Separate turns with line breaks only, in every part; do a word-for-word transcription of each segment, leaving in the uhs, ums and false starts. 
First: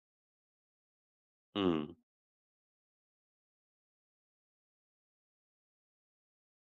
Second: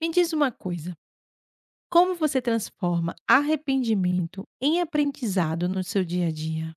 Me diz uma coisa,
Hum.
como você transforma arrependimento em aprendizado no seu dia a dia?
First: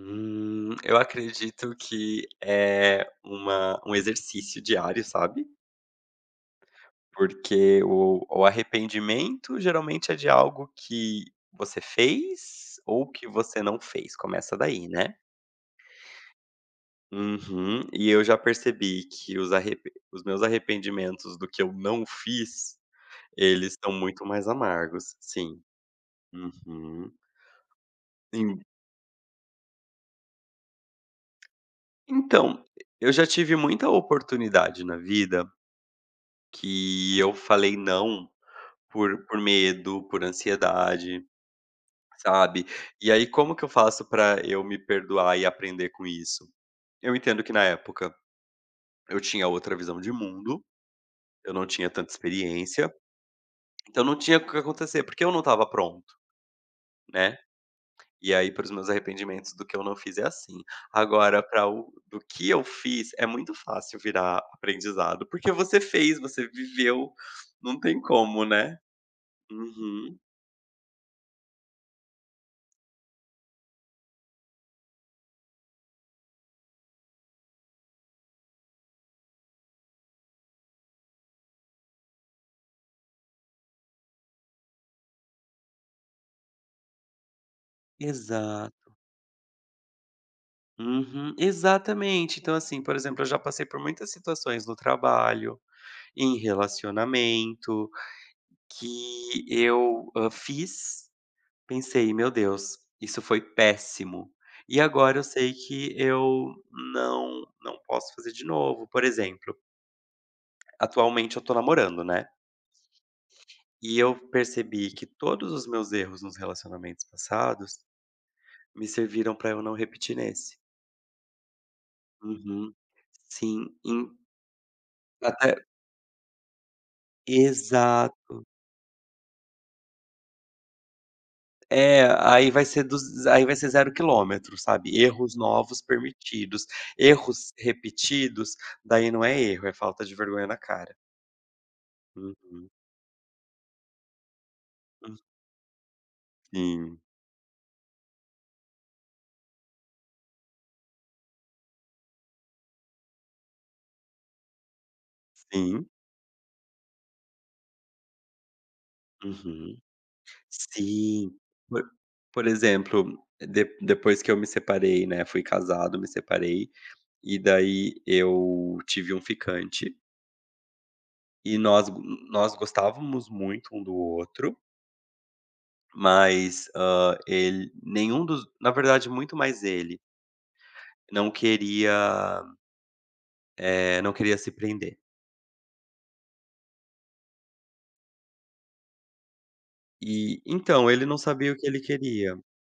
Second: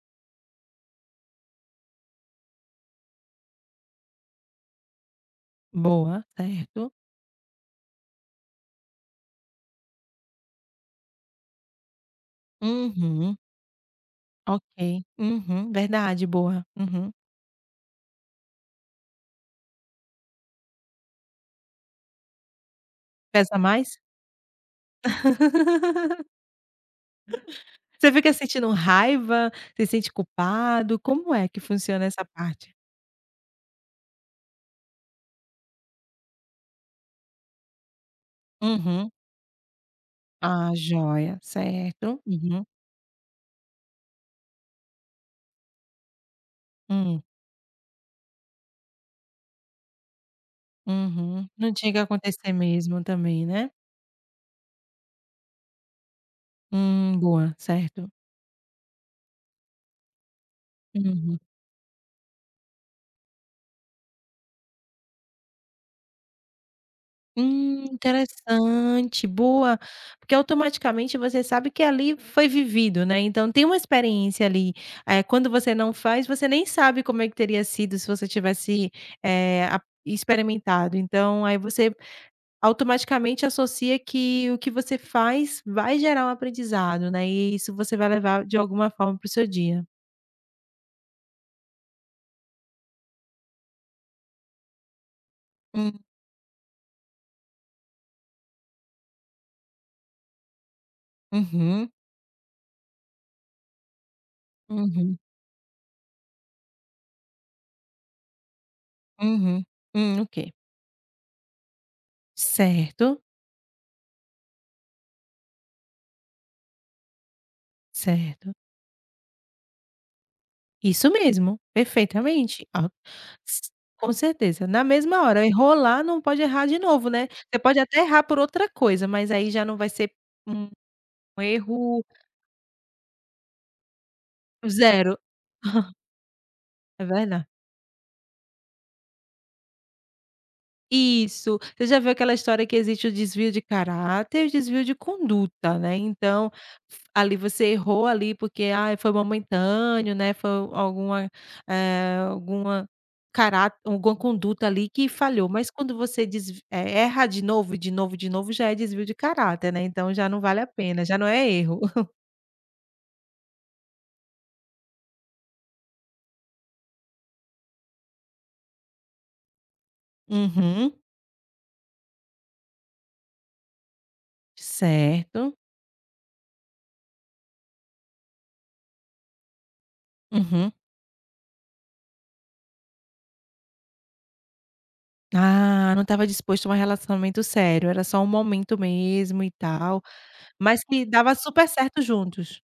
Hum, eu acredito que é uma um exercício diário, sabe,
Boa, certo.
porque o o arrependimento geralmente é de algo que você fez ou que
Uhum,
você não fez, começa daí,
ok.
né.
Uhum, verdade, boa. Uhum.
Uhum. E eu já percebi que os arrepe os meus arrependimentos do que eu não fiz,
Pesa
eles são
mais?
muito mais amargos, sim. Uhum.
Você fica
En
sentindo raiva? Você se sente culpado? Como é que funciona essa
então,
parte?
eu já tive muita oportunidade na vida que eu falei não
Uhum.
por por medo, por
Ah,
ansiedade,
joia, certo. Uhum,
sabe. E aí como que eu faço pra eu me perdoar e aprender com isso? Eu
hum,
entendo que na época eu tinha outra visão de mundo,
uhum.
eu não
Não
tinha
tinha que
tanta
acontecer
experiência,
mesmo também, né?
então não tinha o que acontecer, porque eu não estava pronto,
Hum,
né.
boa, certo.
E aí para os meus arrependimentos do que eu não fiz é assim.
Uhum.
Agora para o do que eu fiz, é muito fácil virar aprendizado, porque você fez, você viveu, não
Hum,
tem como, né.
interessante, boa,
Uhum.
porque automaticamente você sabe que ali foi vivido, né, então tem uma experiência ali. Eh, quando você não faz, você nem sabe como é que teria sido se você tivesse, eh, a experimentado, então aí você automaticamente associa que o que você faz vai gerar um aprendizado, né, e isso você vai levar de alguma
Exato.
forma para o seu dia.
Uhum, exatamente. Então, assim, por exemplo, eu já passei por muitas situações no trabalho,
Hum,
em relacionamento, que eu, hã, fiz,
uhum,
pensei: "Meu Deus, isso foi péssimo". E
uhum,
agora eu sei que eu não não posso fazer de novo. Por exemplo,
uhum, hum, ok.
atualmente eu tô namorando, né,
Certo,
e eu percebi que todos os meus erros nos relacionamentos passados
certo.
me serviram pra eu não repetir nesse.
Isso mesmo, perfeitamente.
Uhum.
Ah, s
Sim, em
com certeza. Na mesma hora,
até
enrolar não pode errar de novo, né. Você pode até errar por outra coisa, mas aí já não vai ser um erro
É, aí vai ser dos aí vai ser zero quilômetro, sabe.
zero,
Erros novos permitidos,
É verda
erros repetidos, daí não é erro, é falta de vergonha na cara.
Isso. Você já viu aquela história
Uhum.
que existe o desvio de caráter e o desvio de
Hum,
conduta, né, então, f
sim,
ali você errou ali porque, ah, foi momentâneo, né, foi alguma, eh, alguma cará alguma conduta ali que falhou, mas
sim.
quando você desv eh, erra de novo, de novo, de novo, já é desvio de caráter,
Uhum.
né, então já não vale a pena, já não
Sim.
é erro.
Por por exemplo, de depois que eu me separei, né, fui casado, me separei, e daí eu tive um ficante,
Uhum.
e nós nós gostávamos muito um do outro,
Certo.
mas, hã, ele nenhum dos na verdade muito mais ele,
Uhum.
Não queria, eh, não queria se prender.
Ah, não estava disposto a um relacionamento sério, era só um momento mesmo e tal.
E
Mas
então,
que
ele não
dava
sabia o que
super
ele
certo
queria.
juntos.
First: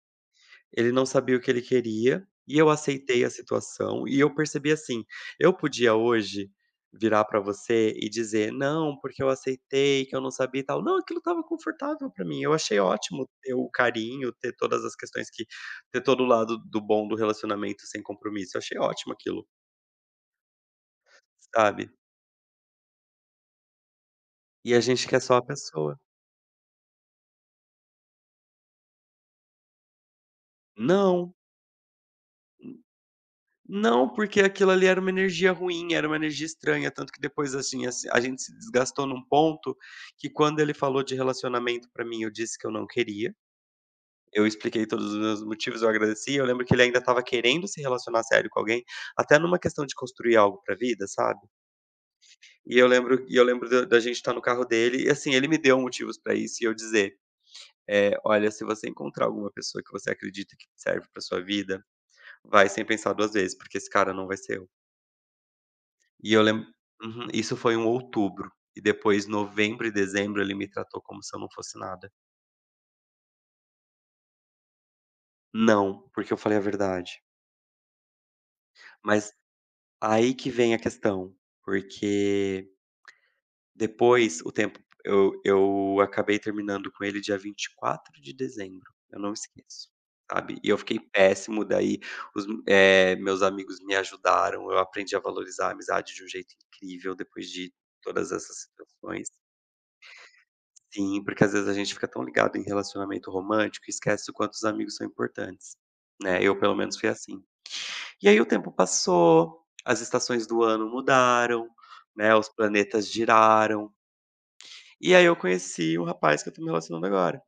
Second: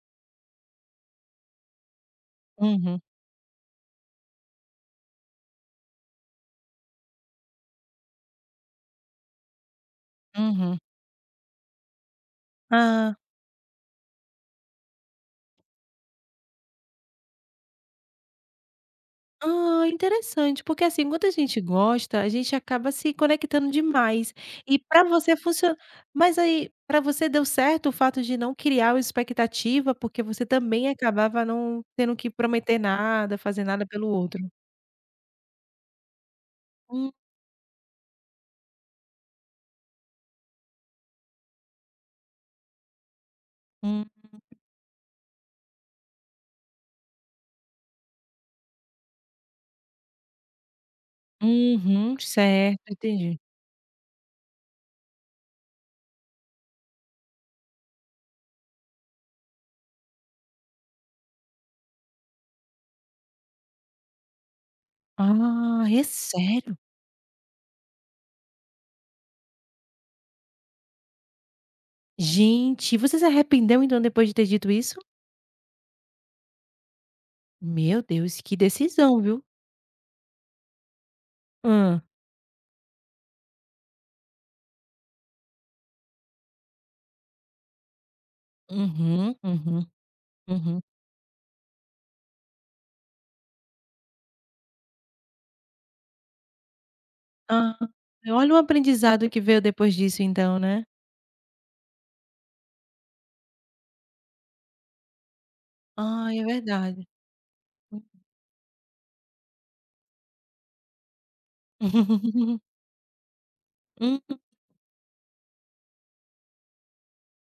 Ele não sabia o que ele queria, e eu
Uhum,
aceitei a situação, e eu percebi assim, eu podia hoje virar pra você e dizer: "Não, porque eu aceitei, que eu não sabia e
uhum.
tal". Não, aquilo estava confortável pra mim, eu achei
Ah,
ótimo ter o carinho, ter todas as questões que ter todo o lado do bom do relacionamento sem compromisso, eu achei ótimo aquilo,
ah, interessante, porque, assim, quando a gente
sabe.
gosta, a gente acaba se conectando demais.
E
E
a
pra
gente quer
você
só a
funcio
pessoa.
Mas aí, pra você deu certo o fato de não criar uma expectativa, porque você também
Não.
acabava não tendo que prometer nada, fazer nada pelo
Não,
outro?
porque aquilo ali era uma energia ruim, era uma energia estranha, tanto
Hum,
que depois, assim, assi a gente se desgastou num ponto que quando ele falou de relacionamento pra mim, eu disse que eu não queria,
hum,
eu expliquei todos os meus motivos, eu agradeci, eu lembro que ele ainda estava querendo se relacionar sério com alguém, até numa questão de construir algo pra vida, sabe.
uhum,
E
certo,
eu lembro e
entendi.
eu lembro da da gente estar no carro dele e, assim, ele me deu motivos pra isso e eu dizer, eh: "Olha, se você encontrar alguma pessoa que você acredita que serve pra sua vida, vai sem pensar duas vezes, porque esse cara não vai ser".
Ah, é
E eu lembro,
sério?
uhum, isso foi um outubro, e depois novembro e dezembro ele me tratou como se eu não fosse nada.
Gente, você se arrependeu então depois de ter dito isso?
Não, porque eu falei a verdade.
Meu Deus, que decisão,
Mas
viu?
aí que vem a questão,
Hã.
porque depois o tempo eu eu acabei terminando com ele dia vinte e quatro de dezembro, eu não
Uhum, uhum,
esqueço, sabe. E eu
uhum.
fiquei péssimo, daí os eh, meus amigos me ajudaram, eu aprendi a valorizar a amizade de um jeito incrível depois de
Ah,
todas
olha o
essas
aprendizado
situações.
que veio depois disso então, né.
Sim, porque às vezes a gente fica tão ligado em relacionamento romântico e esquece o quanto os amigos são importantes,
Ai,
né,
é
eu pelo menos
verdade.
fui assim. E aí o tempo passou, as estações do ano mudaram, né, os planetas giraram,
Hum.
e aí eu conheci o rapaz que eu tô me relacionando agora.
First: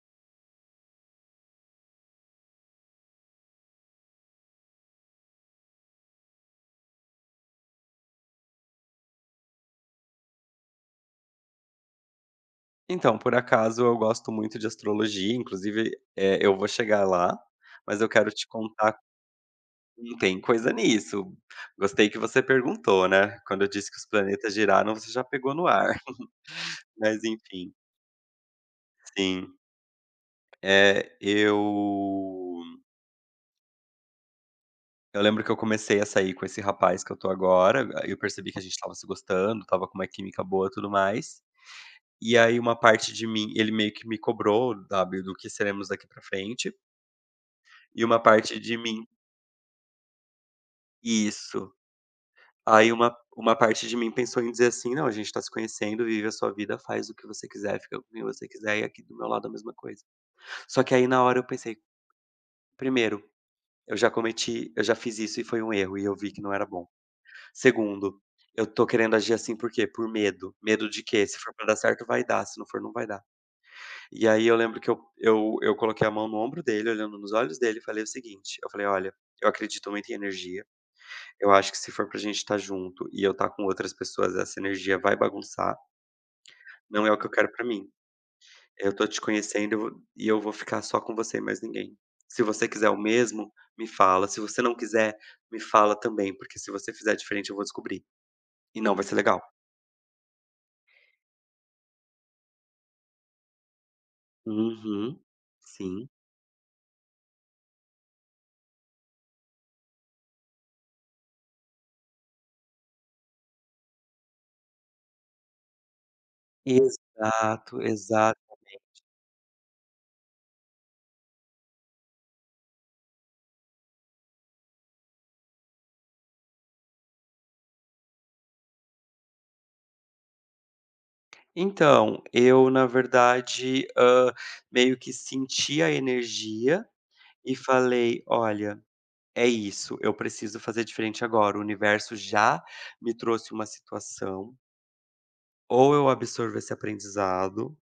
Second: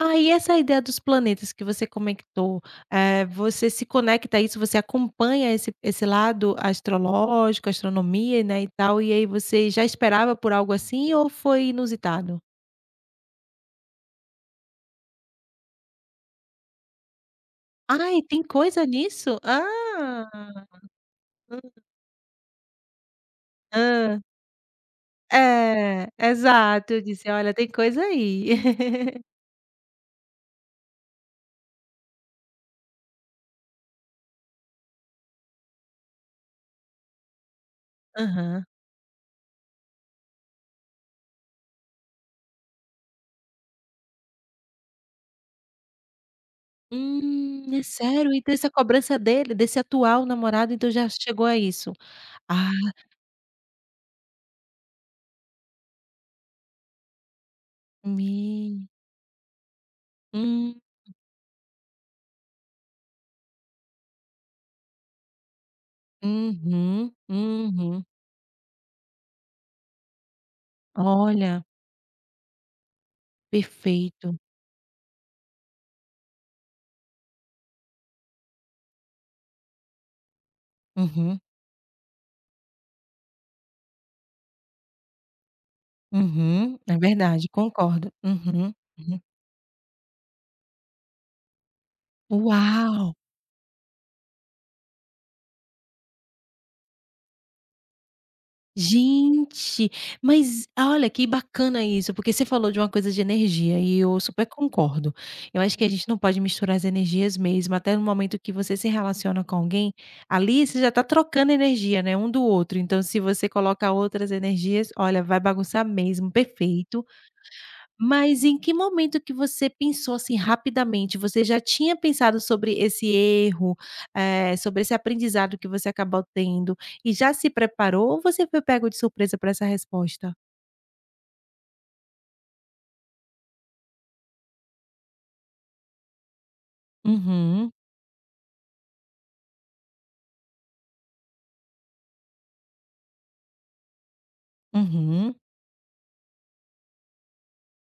Ah, e essa ideia dos planetas que você comentou, eh, você se conecta a isso, você acompanha esse esse lado astrológico, astronomia, né, e tal, e aí você já esperava por algo assim ou foi inusitado?
Então, por acaso eu gosto muito de astrologia, inclusive, eh, eu vou chegar lá, mas eu
Ai,
quero
tem
te
coisa
contar.
nisso?
Hum,
Ah,
tem coisa nisso. Gostei que você perguntou, né, quando eu disse que os
hã.
planetas giraram, você já pegou no ar.
É, exato, eu
Mas
disse: "Olha, tem
enfim,
coisa aí".
sim. É, eu eu lembro que eu comecei a sair com esse rapaz que eu tô agora. Ah, eu percebi que a
Aham.
gente estava se gostando, estava com uma química boa, e tudo mais. E aí uma parte de mim ele meio que me cobrou, sabe, do que seremos daqui pra frente,
Hum, é
e uma
sério? E
parte
dessa
de mim
cobrança dele, desse atual namorado, então já chegou a
isso.
isso? Ah,
Aí uma uma parte de mim pensou em dizer assim: "Não, a gente tá se conhecendo, vive a sua vida, faz o que você quiser, fica com quem você
me
quiser, e aqui do meu lado a mesma coisa".
hum,
Só que aí na hora eu pensei: "Primeiro, eu já cometi eu já fiz isso e foi um erro, e eu vi que não era bom".
uhum, uhum.
Segundo, eu tô querendo agir assim por quê? Por medo. Medo de quê? Se for
Olha,
pra dar certo, vai dar, se não for, não vai dar. E
perfeito.
aí eu lembro que eu eu eu coloquei a mão no ombro dele, olhando nos olhos dele e falei o seguinte, eu falei: "Olha, eu acredito muito em energia,
Uhum,
eu acho que se for pra gente estar junto e eu estar com outras pessoas, essa energia vai bagunçar,
uhum. É
não é o que eu
verdade,
quero pra mim.
concordo. Uhum,
Eu tô
uhum.
te conhecendo, eu vou e eu vou ficar só com você e mais ninguém. Se você quiser o
Uau!
mesmo, me fala, se você não quiser, me fala também, porque se você fizer diferente eu vou descobrir, e não vai ser legal".
Gente, mas olha que bacana isso, porque você falou de uma coisa de energia e eu super concordo.
Uhum.
Eu acho que a gente
Sim.
não pode misturar as energias mesmo, até no momento que você se relaciona com alguém, ali você já está trocando energia, né, um do outro. Então, se você coloca outras energias, olha, vai bagunçar mesmo, perfeito.
Exato, exato.
Mas em que momento que você pensou, assim, rapidamente? Você já tinha pensado sobre esse erro, eh, sobre esse aprendizado que você acabou tendo e já se preparou ou você foi pego de surpresa para essa resposta?
Então, eu na verdade, hã, meio que senti a energia e
Uhum,
falei: "Olha, é isso, eu preciso fazer diferente agora. O universo já me trouxe uma situação,
uhum,
ou eu absorvo esse aprendizado,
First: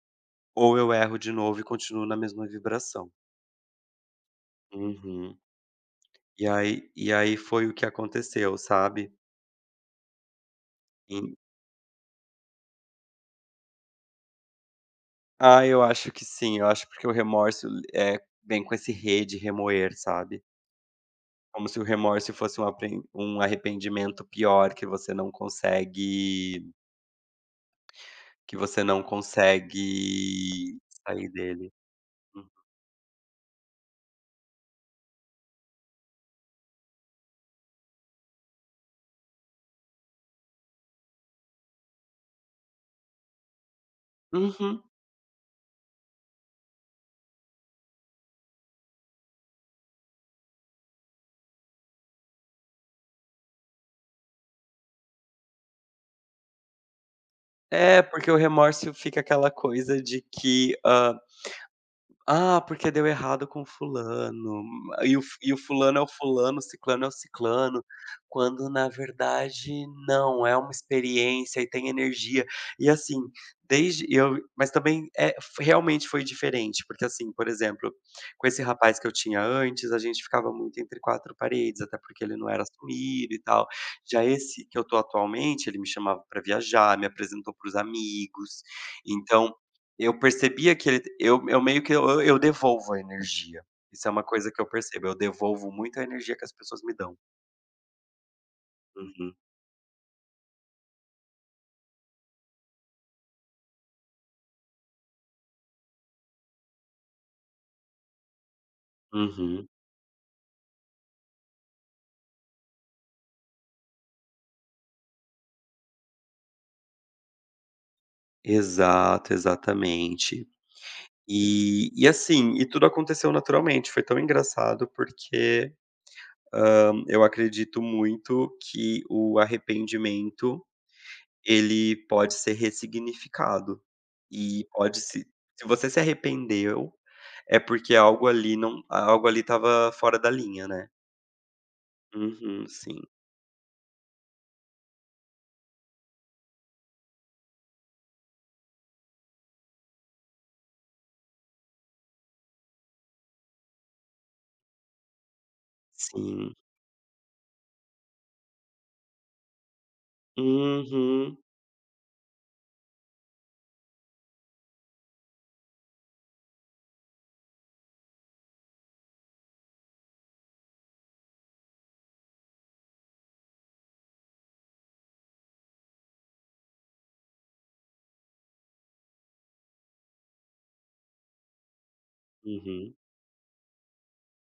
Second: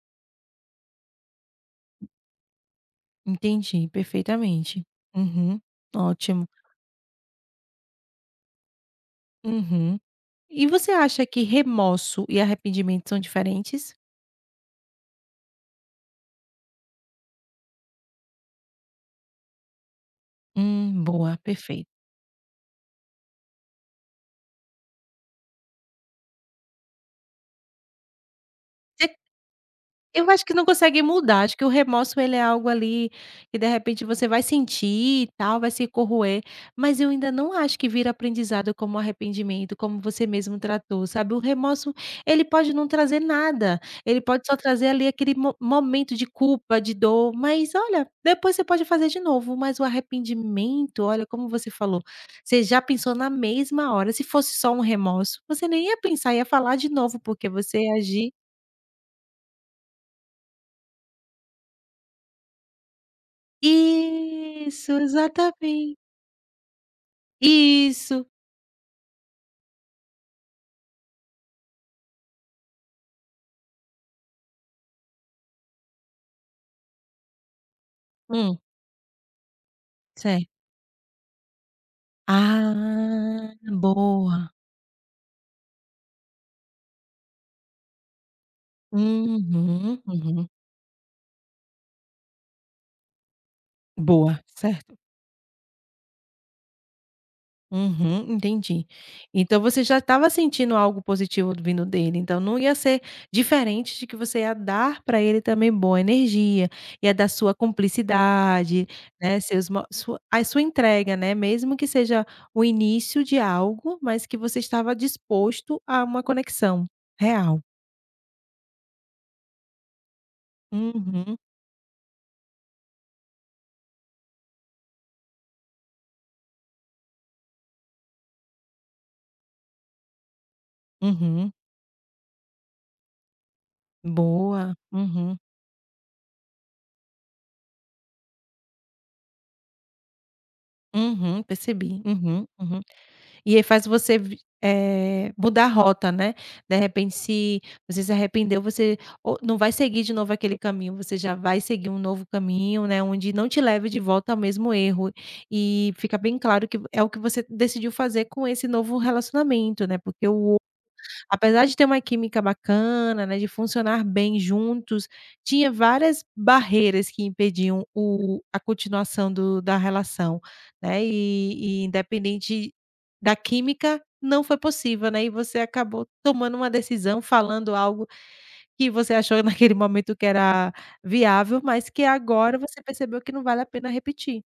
ou eu erro de novo e continuo na mesma vibração".
entendi perfeitamente.
Uhum.
Uhum,
E
ótimo.
aí e aí foi o que aconteceu, sabe.
Uhum. E você acha que remorso e arrependimento são diferentes?
Ah, eu acho que sim. Eu acho porque o remorso, é vem com esse re de remoer, sabe.
Hum, boa,
Como se o
perfeito.
remorso fosse um apren um arrependimento pior que você não consegue que você não
Eu acho que não
consegue
consegue
sair
mudar, acho que o
dele.
remorso ele é
Hum.
algo ali que de repente você vai sentir e tal, vai se corroer, mas eu ainda não acho que vira aprendizado como arrependimento, como você mesmo tratou, sabe. O remorso ele pode não trazer nada, ele pode só
Uhum.
trazer ali aquele mo momento de culpa, de dor, mas olha, depois você pode fazer de novo, mas o arrependimento, olha, como você falou, você já pensou na mesma hora, se fosse só um remorso, você nem ia pensar, ia falar de novo, porque você ia
É,
agir
porque o remorso fica aquela coisa de que: "Ah, porque deu errado com fulano,
Isso,
e o f e o
exatamente.
fulano é o fulano, o ciclano é o ciclano",
Isso.
quando na verdade não, é uma experiência e tem energia. E assim, desde eu mas também é f realmente foi diferente, porque assim, por exemplo, com
Hum,
esse rapaz que eu tinha antes, a gente
certo.
ficava muito entre quatro paredes, até porque ele não era assumido e
Ah,
tal. Já
boa.
esse que eu tô atualmente, ele me chamava pra viajar, me apresentou para os amigos, então
Uhum,
eu
uhum.
percebia que ele eu eu meio que eu eu devolvo a energia. Isso é uma
Boa,
coisa que eu
certo.
percebo, eu devolvo muito a energia que as pessoas me dão.
Uhum, entendi.
Uhum,
Então você já estava sentindo algo positivo vindo dele, então não ia ser diferente de que você ia dar para ele também boa energia, ia dar sua cumplicidade, né, seus
uhum.
mo sua a sua entrega, né, mesmo que seja o início de algo, mas que você estava disposto a uma conexão real.
Exato, exatamente.
Uhum,
E e assim, e tudo aconteceu naturalmente, foi tão engraçado porque, hã, eu acredito muito que o arrependimento,
uhum.
ele pode ser ressignificado e
Boa.
pode se
Uhum,
se você se arrependeu, é porque algo ali não algo ali estava fora da linha, né.
uhum, percebi. Uhum,
Uhum,
uhum.
sim.
E aí faz você vi eh, mudar a rota, né. De repente se você se arrependeu, você ou não vai seguir de novo aquele caminho, você já vai seguir um novo caminho, né, onde não te leve de volta ao mesmo erro. E fica bem
Sim.
claro que é o que você decidiu fazer com esse novo relacionamento, né, porque o
Uhum,
Apesar de ter uma química bacana, né, de funcionar bem juntos, tinha várias barreiras que impediam o a continuação do da relação, né, e e independente da química, não foi possível, né, e você acabou tomando uma decisão, falando algo que você achou naquele momento que era viável, mas que agora você
uhum.
percebeu que não vale a pena repetir.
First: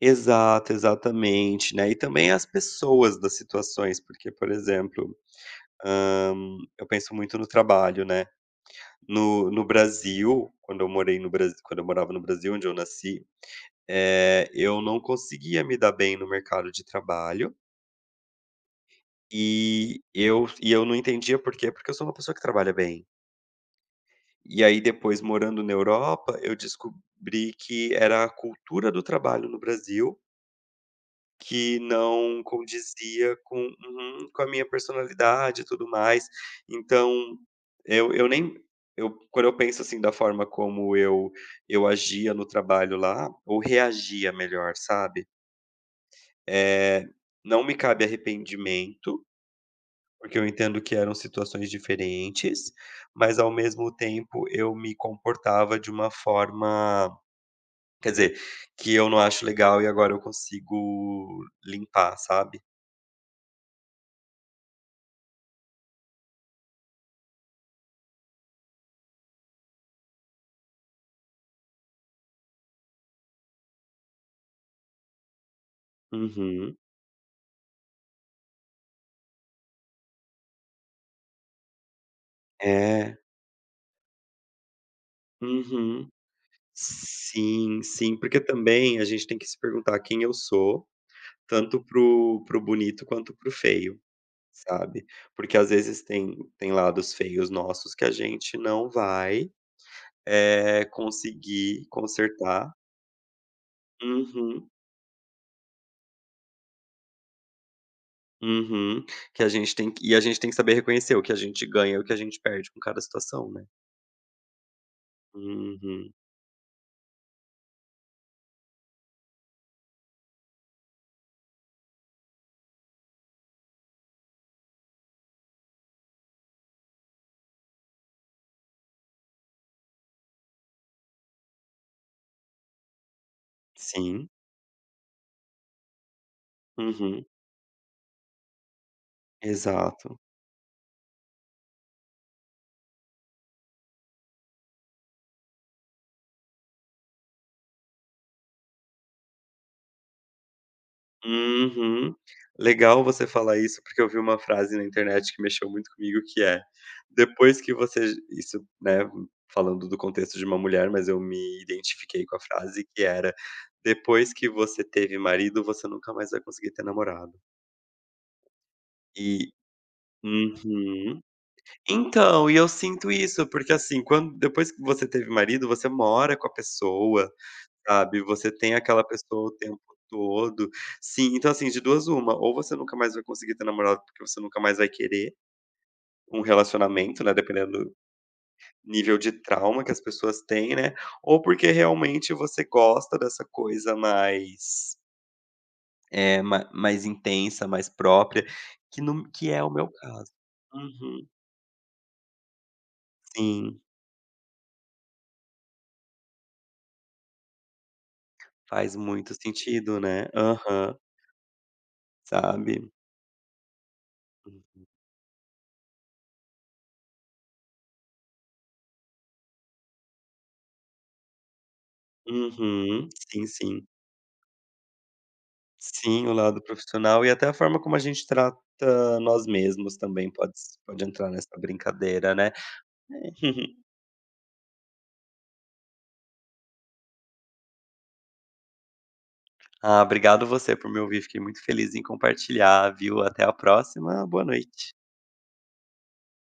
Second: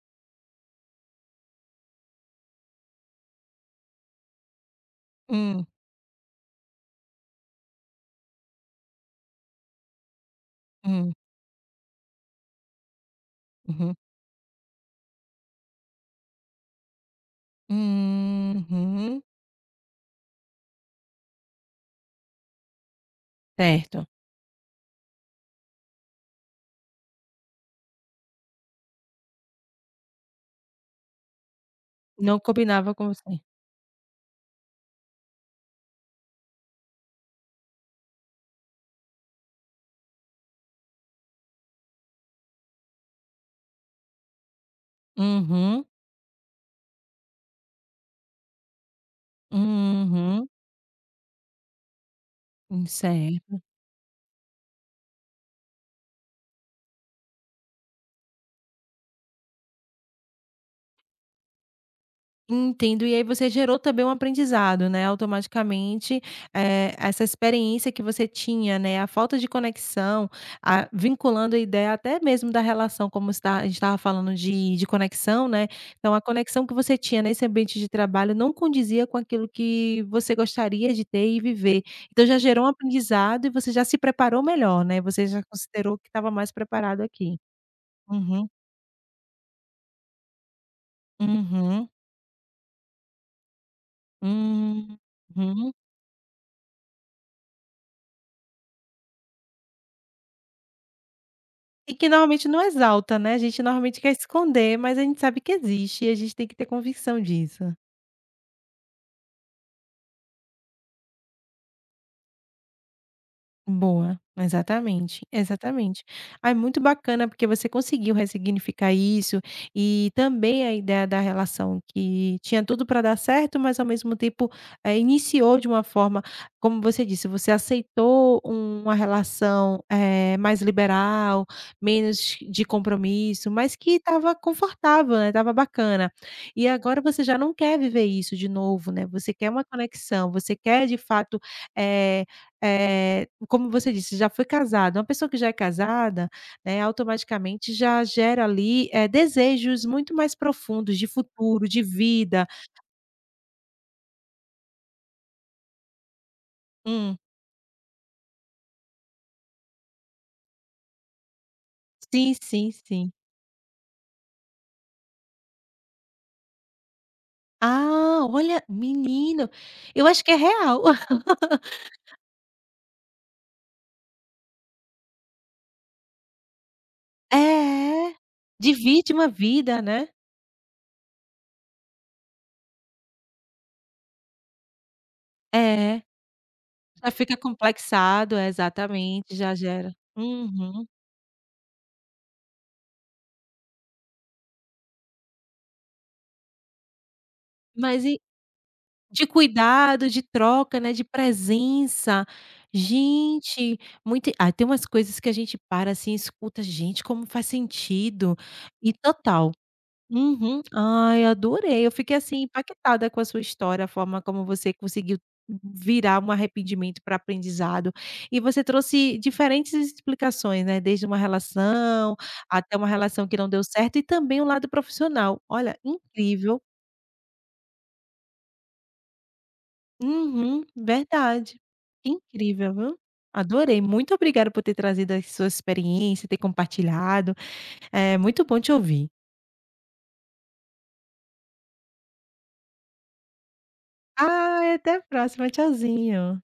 Exato, exatamente, né, e também as pessoas das situações, porque, por exemplo,
Hum,
hã, eu penso muito no trabalho, né. No no Brasil, quando eu
hum,
morei no Brasil quando eu morava no Brasil, onde eu nasci,
uhum.
eh, eu não conseguia me dar bem no mercado de trabalho,
Uhum,
e eu e eu não entendia por quê, porque eu sou uma pessoa que trabalha bem.
certo.
E aí depois morando na Europa, eu descobri que era a cultura do trabalho no Brasil que
Não
não
combinava com
condizia
você.
com, uhum, com a minha personalidade e tudo mais. Então, eu eu nem eu quando eu penso, assim, da forma como eu eu agia no trabalho lá, ou reagia melhor, sabe,
Uhum.
é não me cabe arrependimento, porque eu
Uhum,
entendo que eram situações diferentes,
hum,
mas ao
certo.
mesmo tempo eu me comportava de uma forma, quer dizer, que eu não acho legal e agora eu consigo limpar, sabe.
Entendo. E aí você gerou também um aprendizado, né, automaticamente, eh, essa experiência que você tinha, né, a falta de conexão, a vinculando a ideia até mesmo da relação, como está a gente estava falando de de conexão, né, então a conexão que
Uhum.
você tinha nesse ambiente de trabalho não condizia com aquilo que você gostaria de ter e viver. Então já gerou um
É.
aprendizado e você já se preparou melhor, né, você já considerou que
Uhum.
estava mais preparado aqui.
Sim, sim, porque
Uhum,
também a gente tem que se perguntar quem eu sou, tanto
uhum.
pro pro bonito quanto pro feio,
Hum.
sabe. Porque às
Uhum.
vezes tem tem lados feios nossos que a gente não vai, é conseguir
E que normalmente não
consertar.
exalta, né, a gente normalmente quer
Uhum,
esconder, mas a gente sabe que existe e a gente tem que ter convicção disso.
uhum. Que a gente tem que e a gente tem que saber reconhecer o que a gente ganha e o que a gente perde com cada situação, né.
Boa, exatamente, exatamente.
Uhum.
Ai, muito bacana porque você conseguiu ressignificar isso e também a ideia da relação que tinha tudo para dar certo, mas ao mesmo tempo, eh, iniciou de uma forma, como você disse, você aceitou um, uma relação, eh, mais liberal, menos de compromisso, mas que
Sim.
estava confortável, né, estava bacana. E agora você
Uhum.
já não quer viver isso de novo, né, você quer uma
Exato.
conexão, você quer de fato, eh eh, como você disse, já foi casado, uma pessoa que já é casada, né, automaticamente já gera ali, eh, desejos muito mais profundos de futuro, de
Uhum.
vida.
Legal você falar isso, porque eu vi uma frase na internet que mexeu muito comigo, que é:
Hum.
"Depois que você", isso, né, falando do contexto de uma mulher, mas eu me identifiquei
Sim,
com a
sim,
frase que
sim.
era: "Depois que você teve marido, você nunca mais vai conseguir ter namorado".
Ah, olha, menino,
E
eu acho que é real.
Uhum. Então, e eu sinto isso, porque, assim, quando depois que você teve marido, você mora com a pessoa,
É,
sabe, você tem aquela
divide uma
pessoa o tempo
vida, né.
todo. Sim, então assim, de duas uma, ou você nunca mais vai conseguir ter namorado, porque você nunca mais vai querer
É,
um
já
relacionamento, né,
fica
dependendo do
complexado, é,
nível de
exatamente, já
trauma que
gera.
as pessoas têm,
Uhum.
né, ou porque realmente você gosta dessa coisa mais, é ma mais intensa, mais
Mas
própria, que
De
no que é o meu
cuidado, de
caso.
troca, né, de
Uhum.
presença. Gente,
Sim,
muito ah, tem umas coisas que a gente para, assim, e escuta: "Gente, como faz sentido". E
faz muito
total.
sentido, né.
Uhum.
Aham,
Ai, adorei. Eu fiquei, assim,
sabe.
impactada com a sua história, a forma como você
Uhum.
conseguiu virar um arrependimento para aprendizado. E você trouxe diferentes explicações, né, desde uma relação, até uma
Uhum,
relação que
sim,
não deu
sim.
certo e também o lado profissional. Olha,
Sim, o
incrível.
lado profissional e até a forma como a gente trata nós mesmos também pode
Uhum,
s pode entrar nessa
verdade. Que
brincadeira, né.
incrível, viu. Adorei, muito obrigada por ter trazido a sua experiência ter compartilhado, é muito bom te ouvir.
Ah, obrigado você por me ouvir, fiquei muito feliz em compartilhar, viu. Até a próxima, boa
Ah,
noite.
até a próxima, tchauzinho.